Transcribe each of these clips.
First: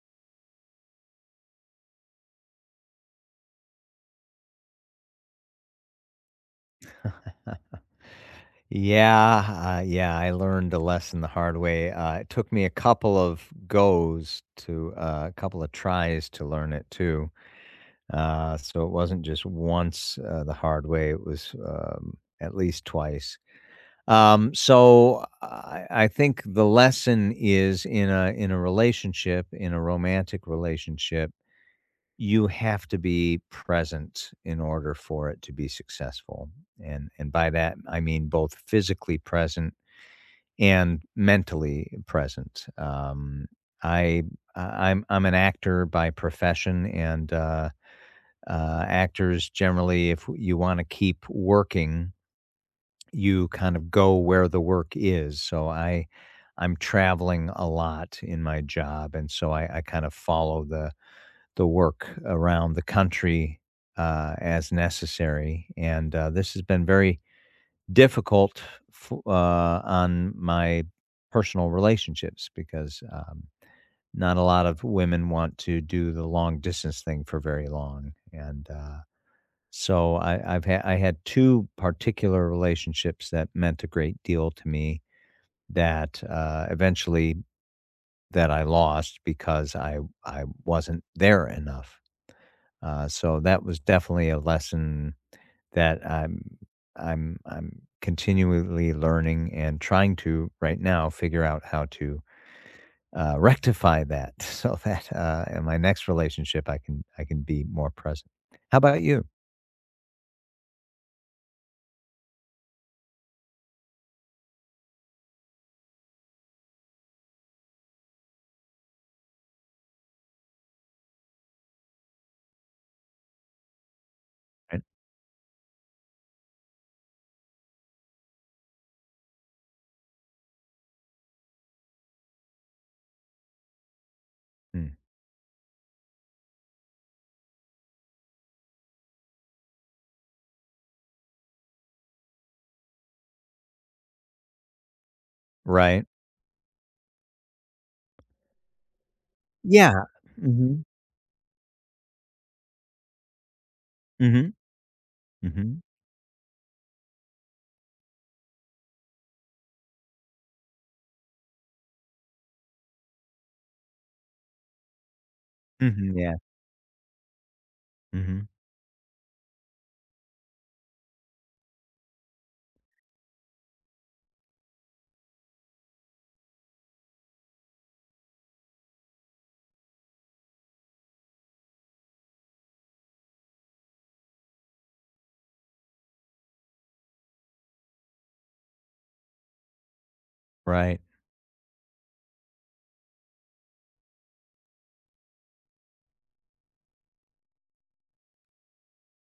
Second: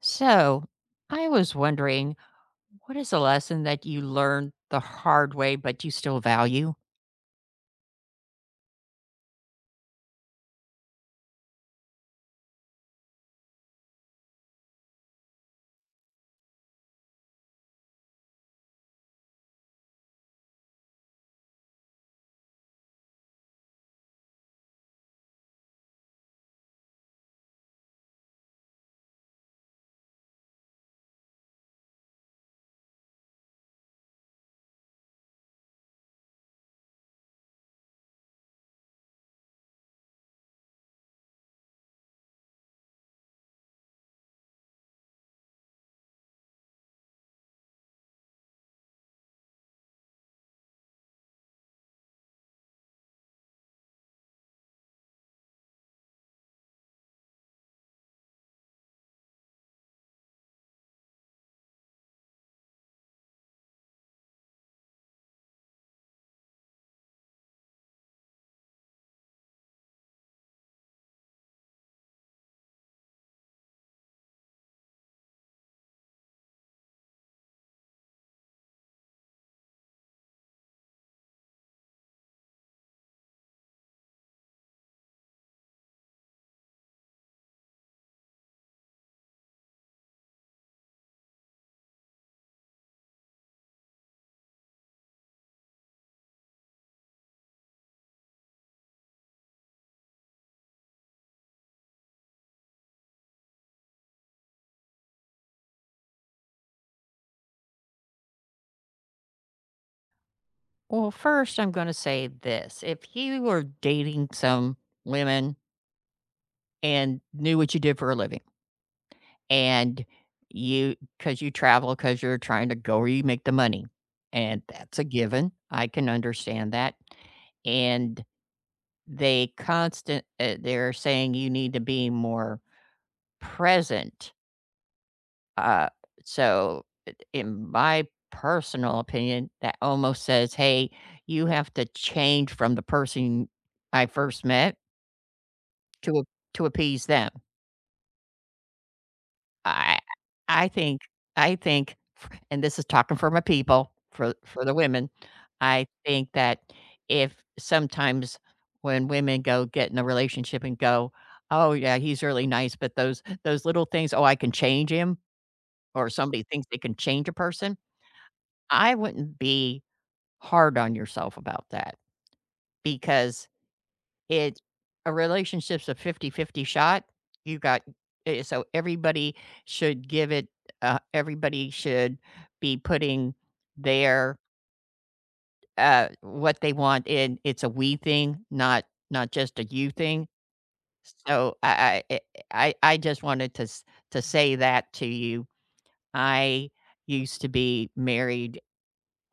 So, I was wondering, what is a lesson that you learned the hard way but you still value? Yeah, I learned a lesson the hard way. It took me a couple of goes to a couple of tries to learn it too. So it wasn't just once the hard way, it was at least twice. So I think the lesson is in a relationship, in a romantic relationship, you have to be present in order for it to be successful. And by that I mean both physically present and mentally present. I I- am I'm an actor by profession, and actors generally, if you want to keep working, you kind of go where the work is. So I'm traveling a lot in my job, and so I kind of follow the work around the country as necessary. And This has been very difficult on my personal relationships because not a lot of women want to do the long distance thing for very long. And so I had two particular relationships that meant a great deal to me that eventually that I lost because I wasn't there enough. So that was definitely a lesson that I'm continually learning and trying to right now figure out how to rectify that so that in my next relationship I can be more present. How about you? Well, first, I'm going to say this. If you were dating some women and knew what you did for a living, and you, because you travel, because you're trying to go where you make the money, and Right. that's a given, I can understand that. And they constant, they're saying you need to be more present. Mm. Uh, so I in my personal opinion, that almost says, "Hey, you have to change from the person I first met Right. to a to appease them." I Yeah. I Mhm. think I think f and this is talking for my people, Mhm. for the women, Mhm. I think that if sometimes when women go get in a relationship and go, "Oh, yeah, he's really nice, but those little things, oh, I can change him," or Mhm. Yeah. somebody thinks they can change a person. Mhm. I wouldn't be hard on yourself about that because it a relationship's a fifty-fifty shot. You got so everybody should give it, everybody should be putting their, what they want in. It's a we thing, not just a you thing. Right. So I just wanted to to say that to you. I used to be married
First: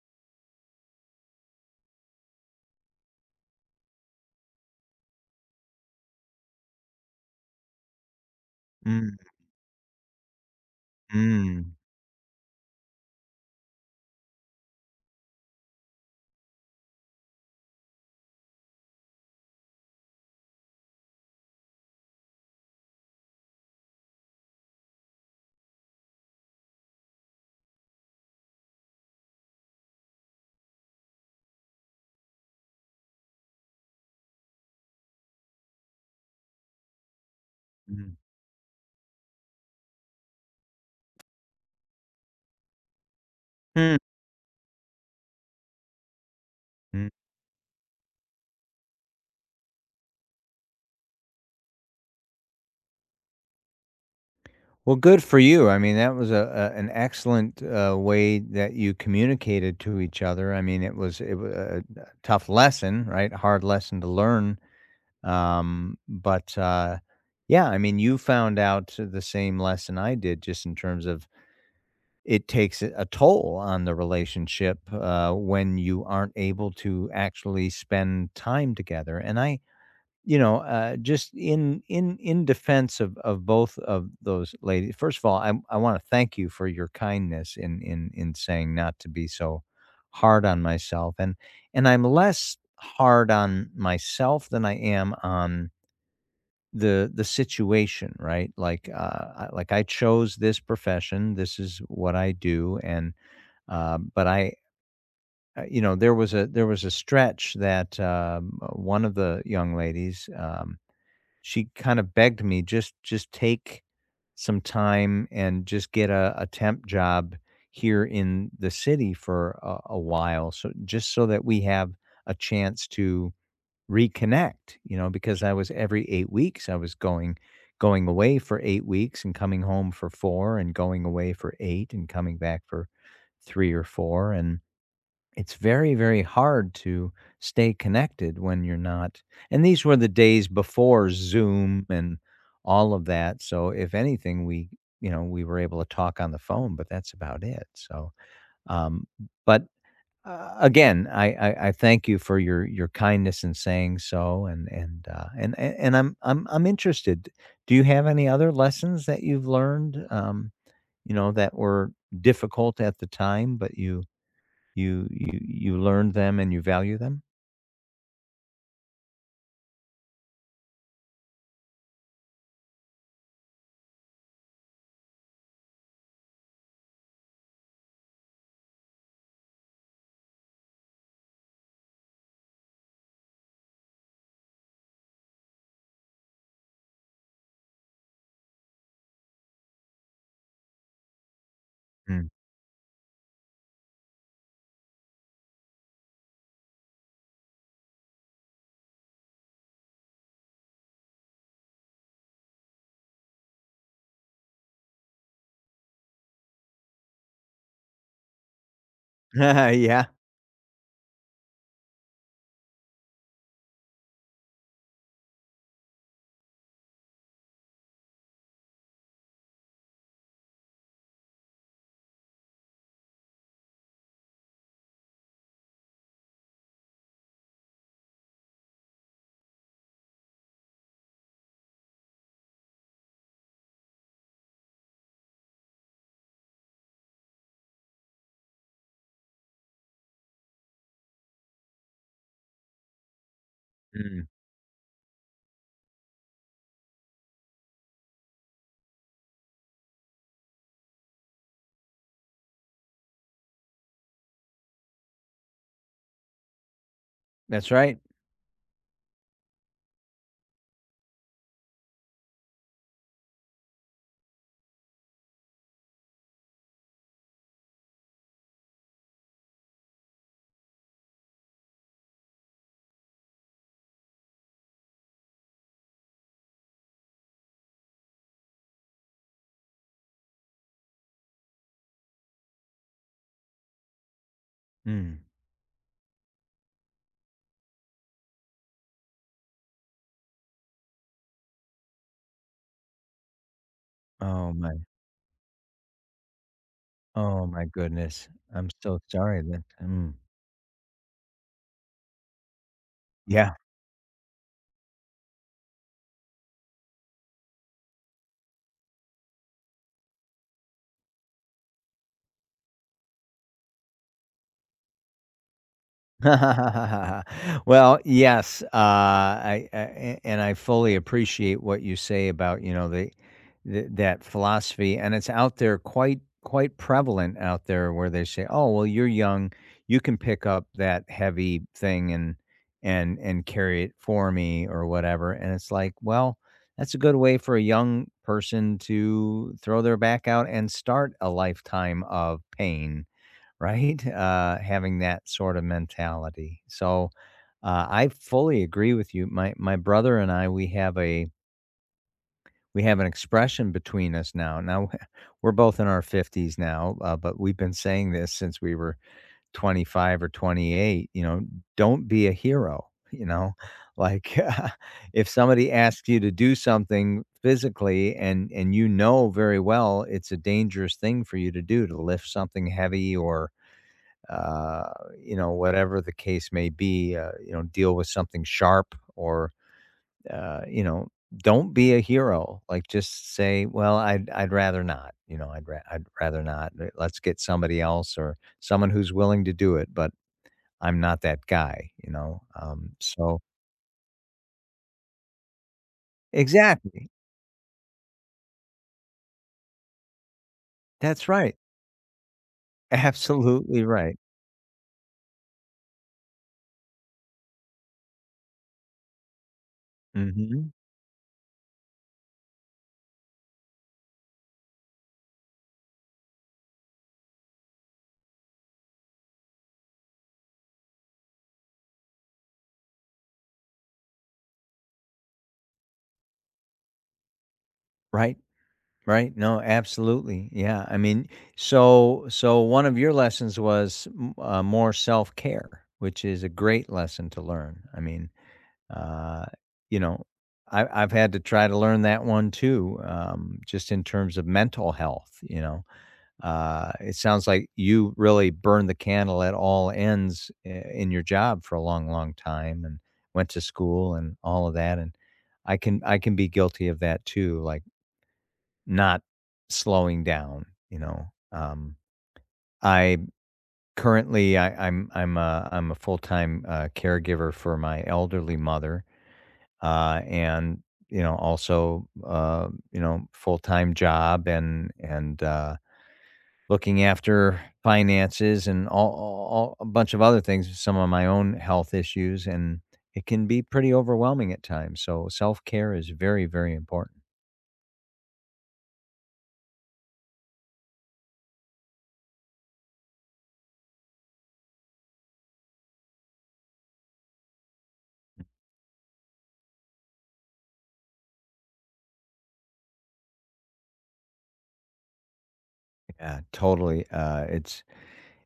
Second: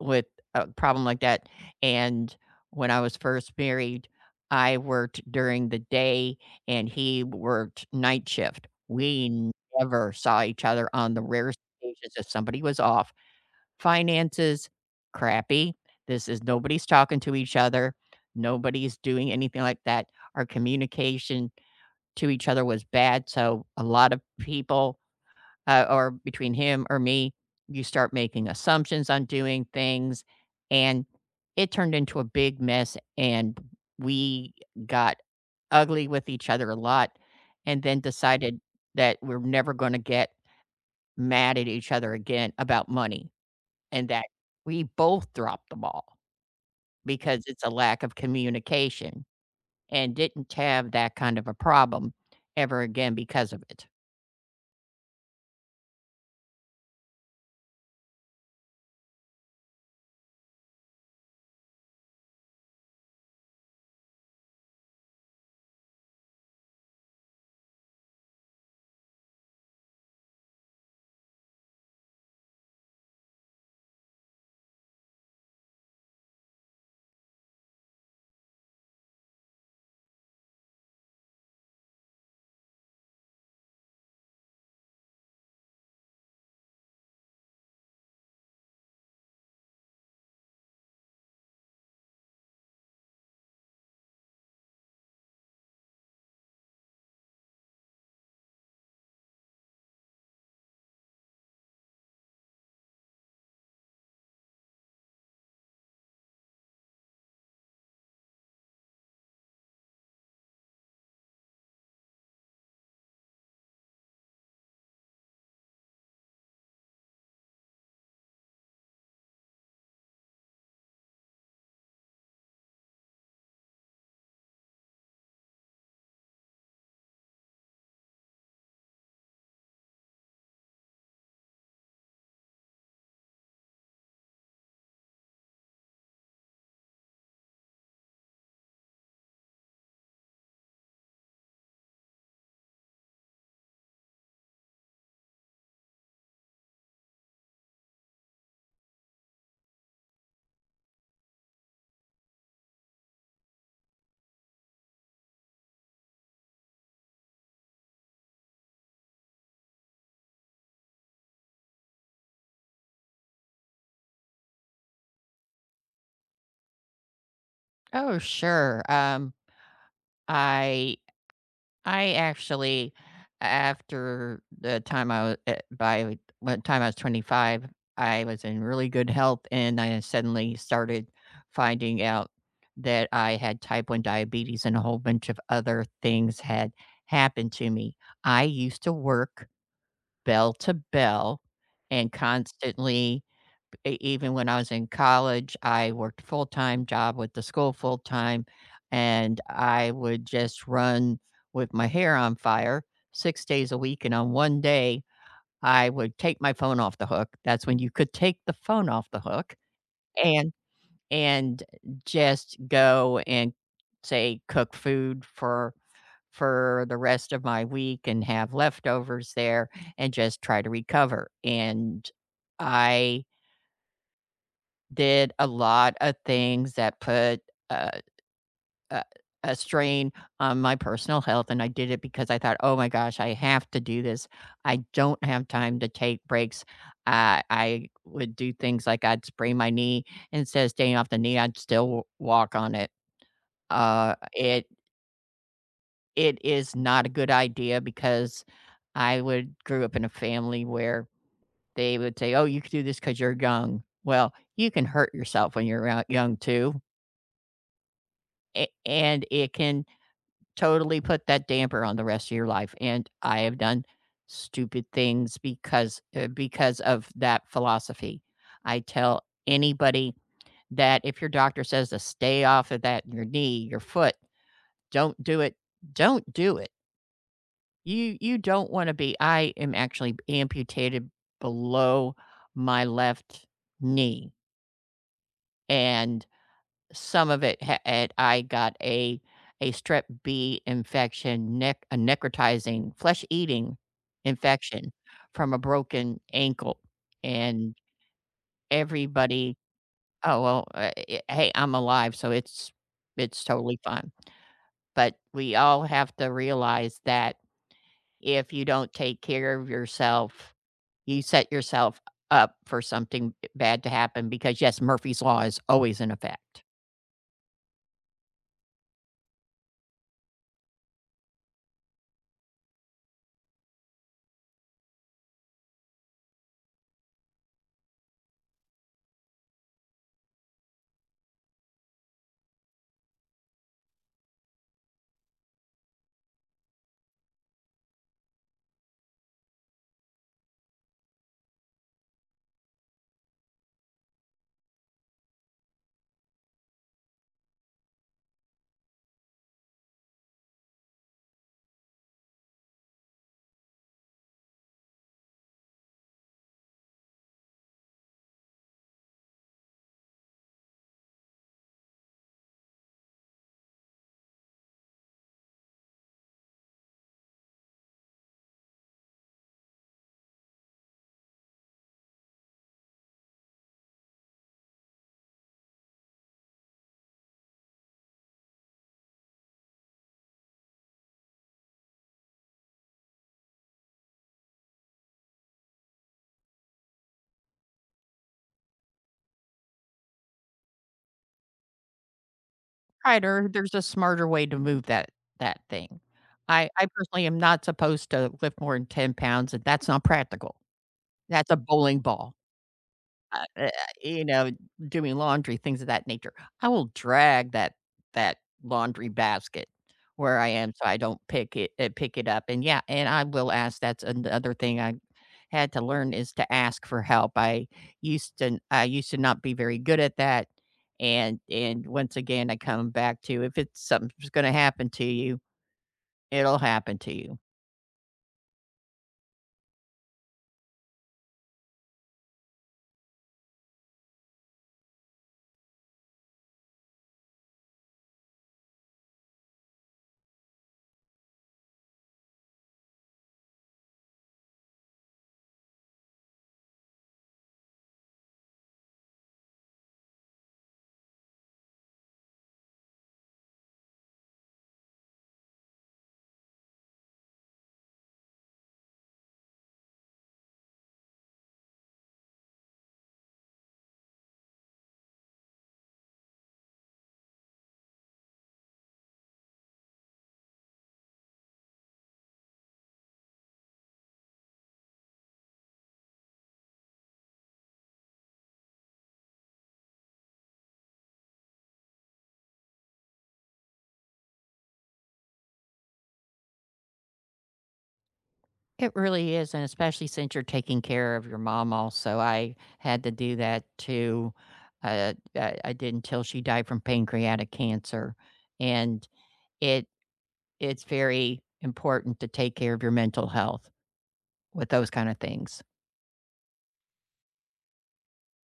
with a problem like that, and when I was first married, I worked during the day and he worked night shift. Mm. We never saw each other, on the rarest Mm. occasions if somebody was off. Finances, crappy. This is nobody's talking to each other. Nobody's doing anything like that. Our communication to each other was bad, so a lot of people, or between him or me, you start making assumptions on doing things. And it turned into a big mess. And we got ugly with each other a lot and then Mhm. decided that we're never going to get mad at each other again about money and that we both dropped the ball Mm. because it's a lack of communication, and didn't have that kind of a problem ever again because of it. Well, good for you. I mean, that was a an excellent way that you communicated to each other. I mean, it was a tough lesson, right? Hard lesson to learn. But yeah, I mean, you found out the same lesson I did, just in terms of it takes a toll on the relationship when you aren't able to actually spend time together. And I you know, just in defense of both of those ladies. First of all, I want to thank you for your kindness in saying not to be so hard on myself, and I'm less hard on myself than I am on the situation, right? Like I chose this profession. This is what I do, and but I. You know, there was a stretch that one of the young ladies she kind of begged me, "Just take some time and just get a temp job here in the city for a while, so just so that we have a chance to reconnect," you know, because I was every 8 weeks, I was going away for 8 weeks and coming home for 4 and going away for 8 and coming back for 3 or 4, and it's very hard to stay connected when you're not, and these were the days before Zoom and all of that. So if anything we you know, we were able to talk on the phone, but that's about it. So um but uh, again, I thank you for your kindness in saying so, and I'm interested, do you have any other lessons that you've learned, you know, that were difficult at the time but you you learn them and you value them? Oh, sure. I I actually, after the time I was by the time I was 25, I was in really good health, and I suddenly started finding out that I had type 1 diabetes and a whole bunch of other things had happened to me. I used to work bell to bell and Mm. constantly, even when I was in college, I worked a full time job with the school full time, and I would just run with my hair on fire 6 days a week. And on one day, I would take my phone off the hook. That's when you could take the phone off the hook Yeah. and and just go and say cook food for the rest of my week and have leftovers there and just try to recover. And I did a lot of things that put a a a strain on my personal health, and I did it because I thought, "Oh my gosh, I have to do this. I don't have time to take breaks." I would do things like I'd sprain my knee, instead of staying off the knee, I'd still w walk on it. Uh, Mm. it it is not a good idea because I would grew up in a family where they would say, "Oh, you can do this because 'cause you're young." Well, you can hurt yourself when you're out young too. That's right. And it can totally put that damper on the rest of your life. And I have done stupid things because of that philosophy. I tell anybody that if your doctor says to stay off of that your knee, your foot, don't do it. Don't do it. You don't want to be. I am actually amputated below my left knee. Mm. And some of it ha had, I got a strep B infection, nec a necrotizing, flesh-eating Oh my, infection from a broken ankle, oh my and goodness. I'm so sorry everybody, that. Mm. oh, well, hey, I'm alive, so it's Yeah. totally fine, but we all have to realize that if you don't take care of yourself, you set yourself up for something bad to happen because, yes, Murphy's Law is always in effect. Well, yes, I a and I fully appreciate what you say about, you know, the that philosophy, and it's out there quite prevalent out there where they say, "Oh, well, you're young, you can pick up that heavy thing and and carry it for me," or whatever, and it's like, well, that's a good way for a young person to throw their back out and start a lifetime of pain, right? Having that sort of mentality. So I fully agree with you. My brother and I, we have a we have an expression between us now. Now we're both in our fifties now, but we've been saying this since we were 25 or 28. You know, don't be a hero. You know, like if somebody asks you to do something physically and you know very well it's a dangerous thing for you to do, to lift something heavy or uh, you know, whatever the case may be, you know, deal with something sharp or, you know, don't be a hero. Like just say, well, I'd rather not, you know, I'd rather not. Let's get somebody else or someone who's willing to do it, but I'm not that guy, you know? Right, or there's a smarter way to move that thing. I Exactly. personally am not supposed to lift more than 10 pounds, and that's not practical. That's That's a right. bowling ball. Uh, eh, Absolutely right. you know, doing laundry, things of that nature. I will drag that laundry basket where I am Hmm. so I don't pick it, pick it up, and yeah, and I will ask, that's another thing I had to learn, is to ask for help. I used to not be very good at that, and once again, I come back to, if it's something's gonna happen to you, it'll happen to you. Right. Right. No, absolutely. Yeah. I mean, so one of your lessons was more self care, which is a great lesson to learn. I mean, uh, you know, I've had to try to learn that one too, just in terms of mental health. You know, it sounds like you really burned the candle at all ends in your job for a long, long time, and went to school and all of that. And I can be guilty of that too. Like not slowing down, you know? Um, I Currently I'm a full-time, caregiver for my elderly mother, and, you know, also, you know, full-time job and looking after finances and all a bunch of other things, some of my own health issues, and it can be pretty overwhelming at times, so self-care is very, very important. It really is, and especially since you're taking care of your mom also, I had to do that too. I I did until she died from pancreatic cancer, and it, it's very important to take care of your mental health with those kind of things. Yeah, totally, it's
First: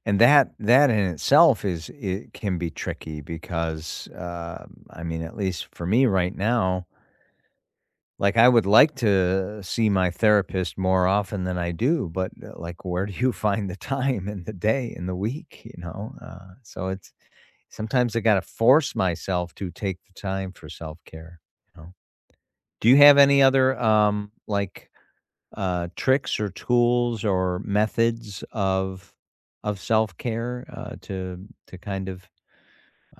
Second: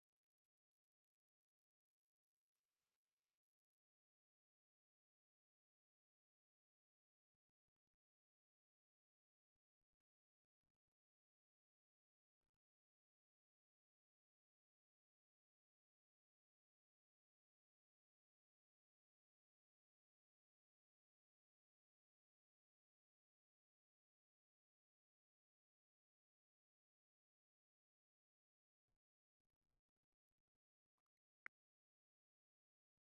and that that in itself, is it can be tricky because, I mean, at least for me right now, like, I would like to see my therapist more often than I do, but, like, where do you find the time in the day, in the week, you know? So it's, sometimes I gotta force myself to take the time for self-care, you know? Do you have any other, like, tricks or tools or methods of self care to kind of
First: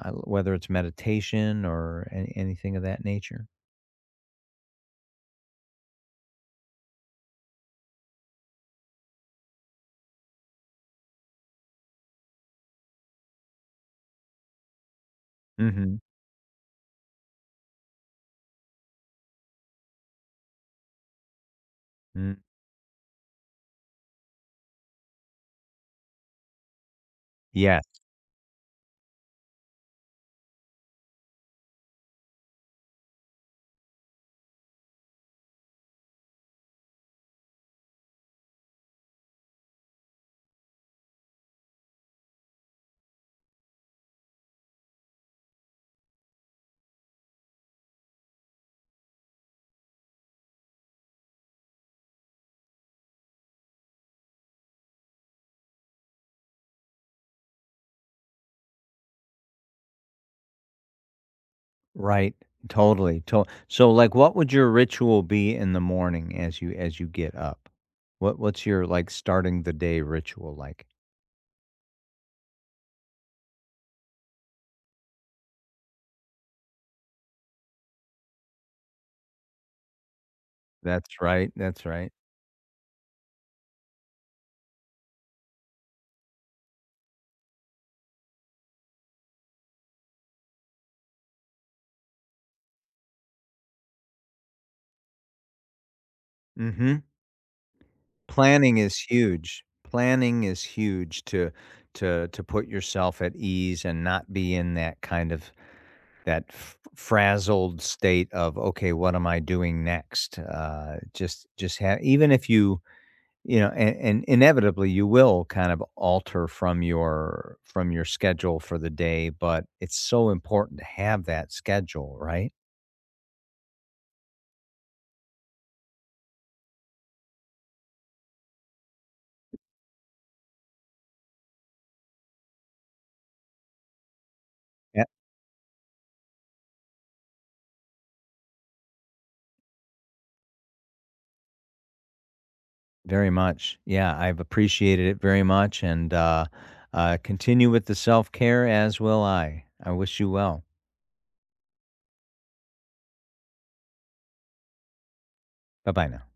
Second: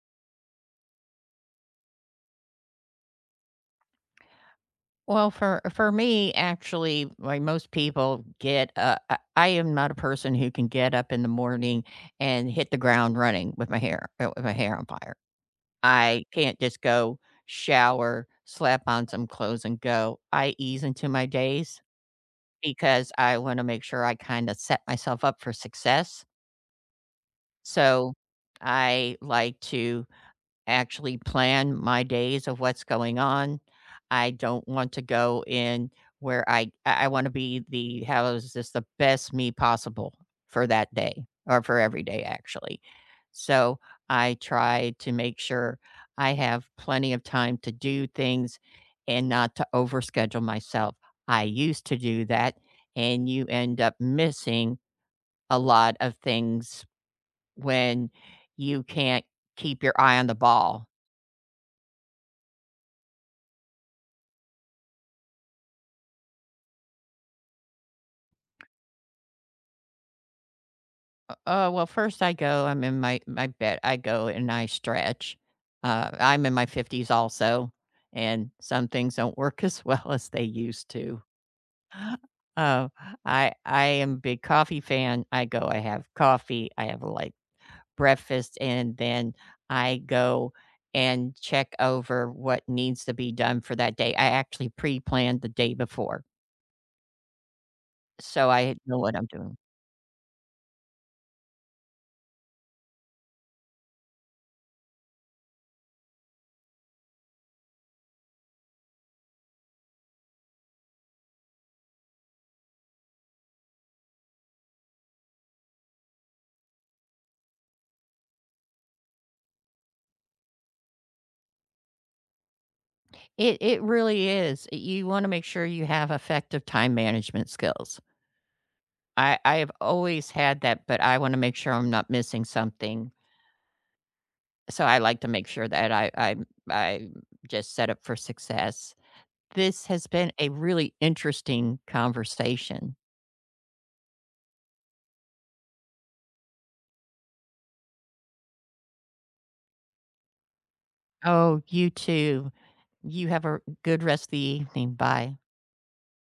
whether it's meditation or anything of that nature. Well, for me, actually, like most people get, I am not a person who can get up in the morning and hit the ground running with my hair, with my hair on fire. Mm-hmm. I can't just go shower, slap on some clothes, and go. I ease into my days Mm. because I wanna make sure I kinda set myself up for success. Yes. So, I like to actually plan my days of what's going on. I don't want to go in where I wanna be the, how is this the best me possible for that day, or for every day actually. So, I try to make sure I have plenty of time to do things and not to overschedule myself. I used to do that, and you end up missing a lot of things when you can't keep your eye on the ball. Right. Totally. So, like, what would your ritual be in the morning as you get up? What's your like starting the day ritual like? Well, first I go, I'm in my bed. I go and I stretch. I'm in my 50s also, and some things don't work as well as they used That's to. right. That's right. Uh, I I am a big coffee fan. I go, I have coffee, I have like breakfast, and then I go and check over what needs to be done for that day. I actually pre-planned the day before, Mm-hmm. so I Planning is know what I'm doing. huge. Planning is huge to to put yourself at ease and not be in that kind of that f frazzled state of, "Okay, what am I doing next?" Just have, even if you, you know, and inevitably, you will kind of alter from your schedule for the day, but it's so important to have that schedule, right? It really is. You wanna make sure you have effective time management skills. I have always had that, but I wanna make sure I'm not missing something, so I like to make sure that I'm just set up for success. This has been a really interesting conversation. Very much. Yeah, I've appreciated it very much and continue with the self care as will I. I wish you well. Oh, you too. You have a good rest of the evening. Bye. Bye bye now.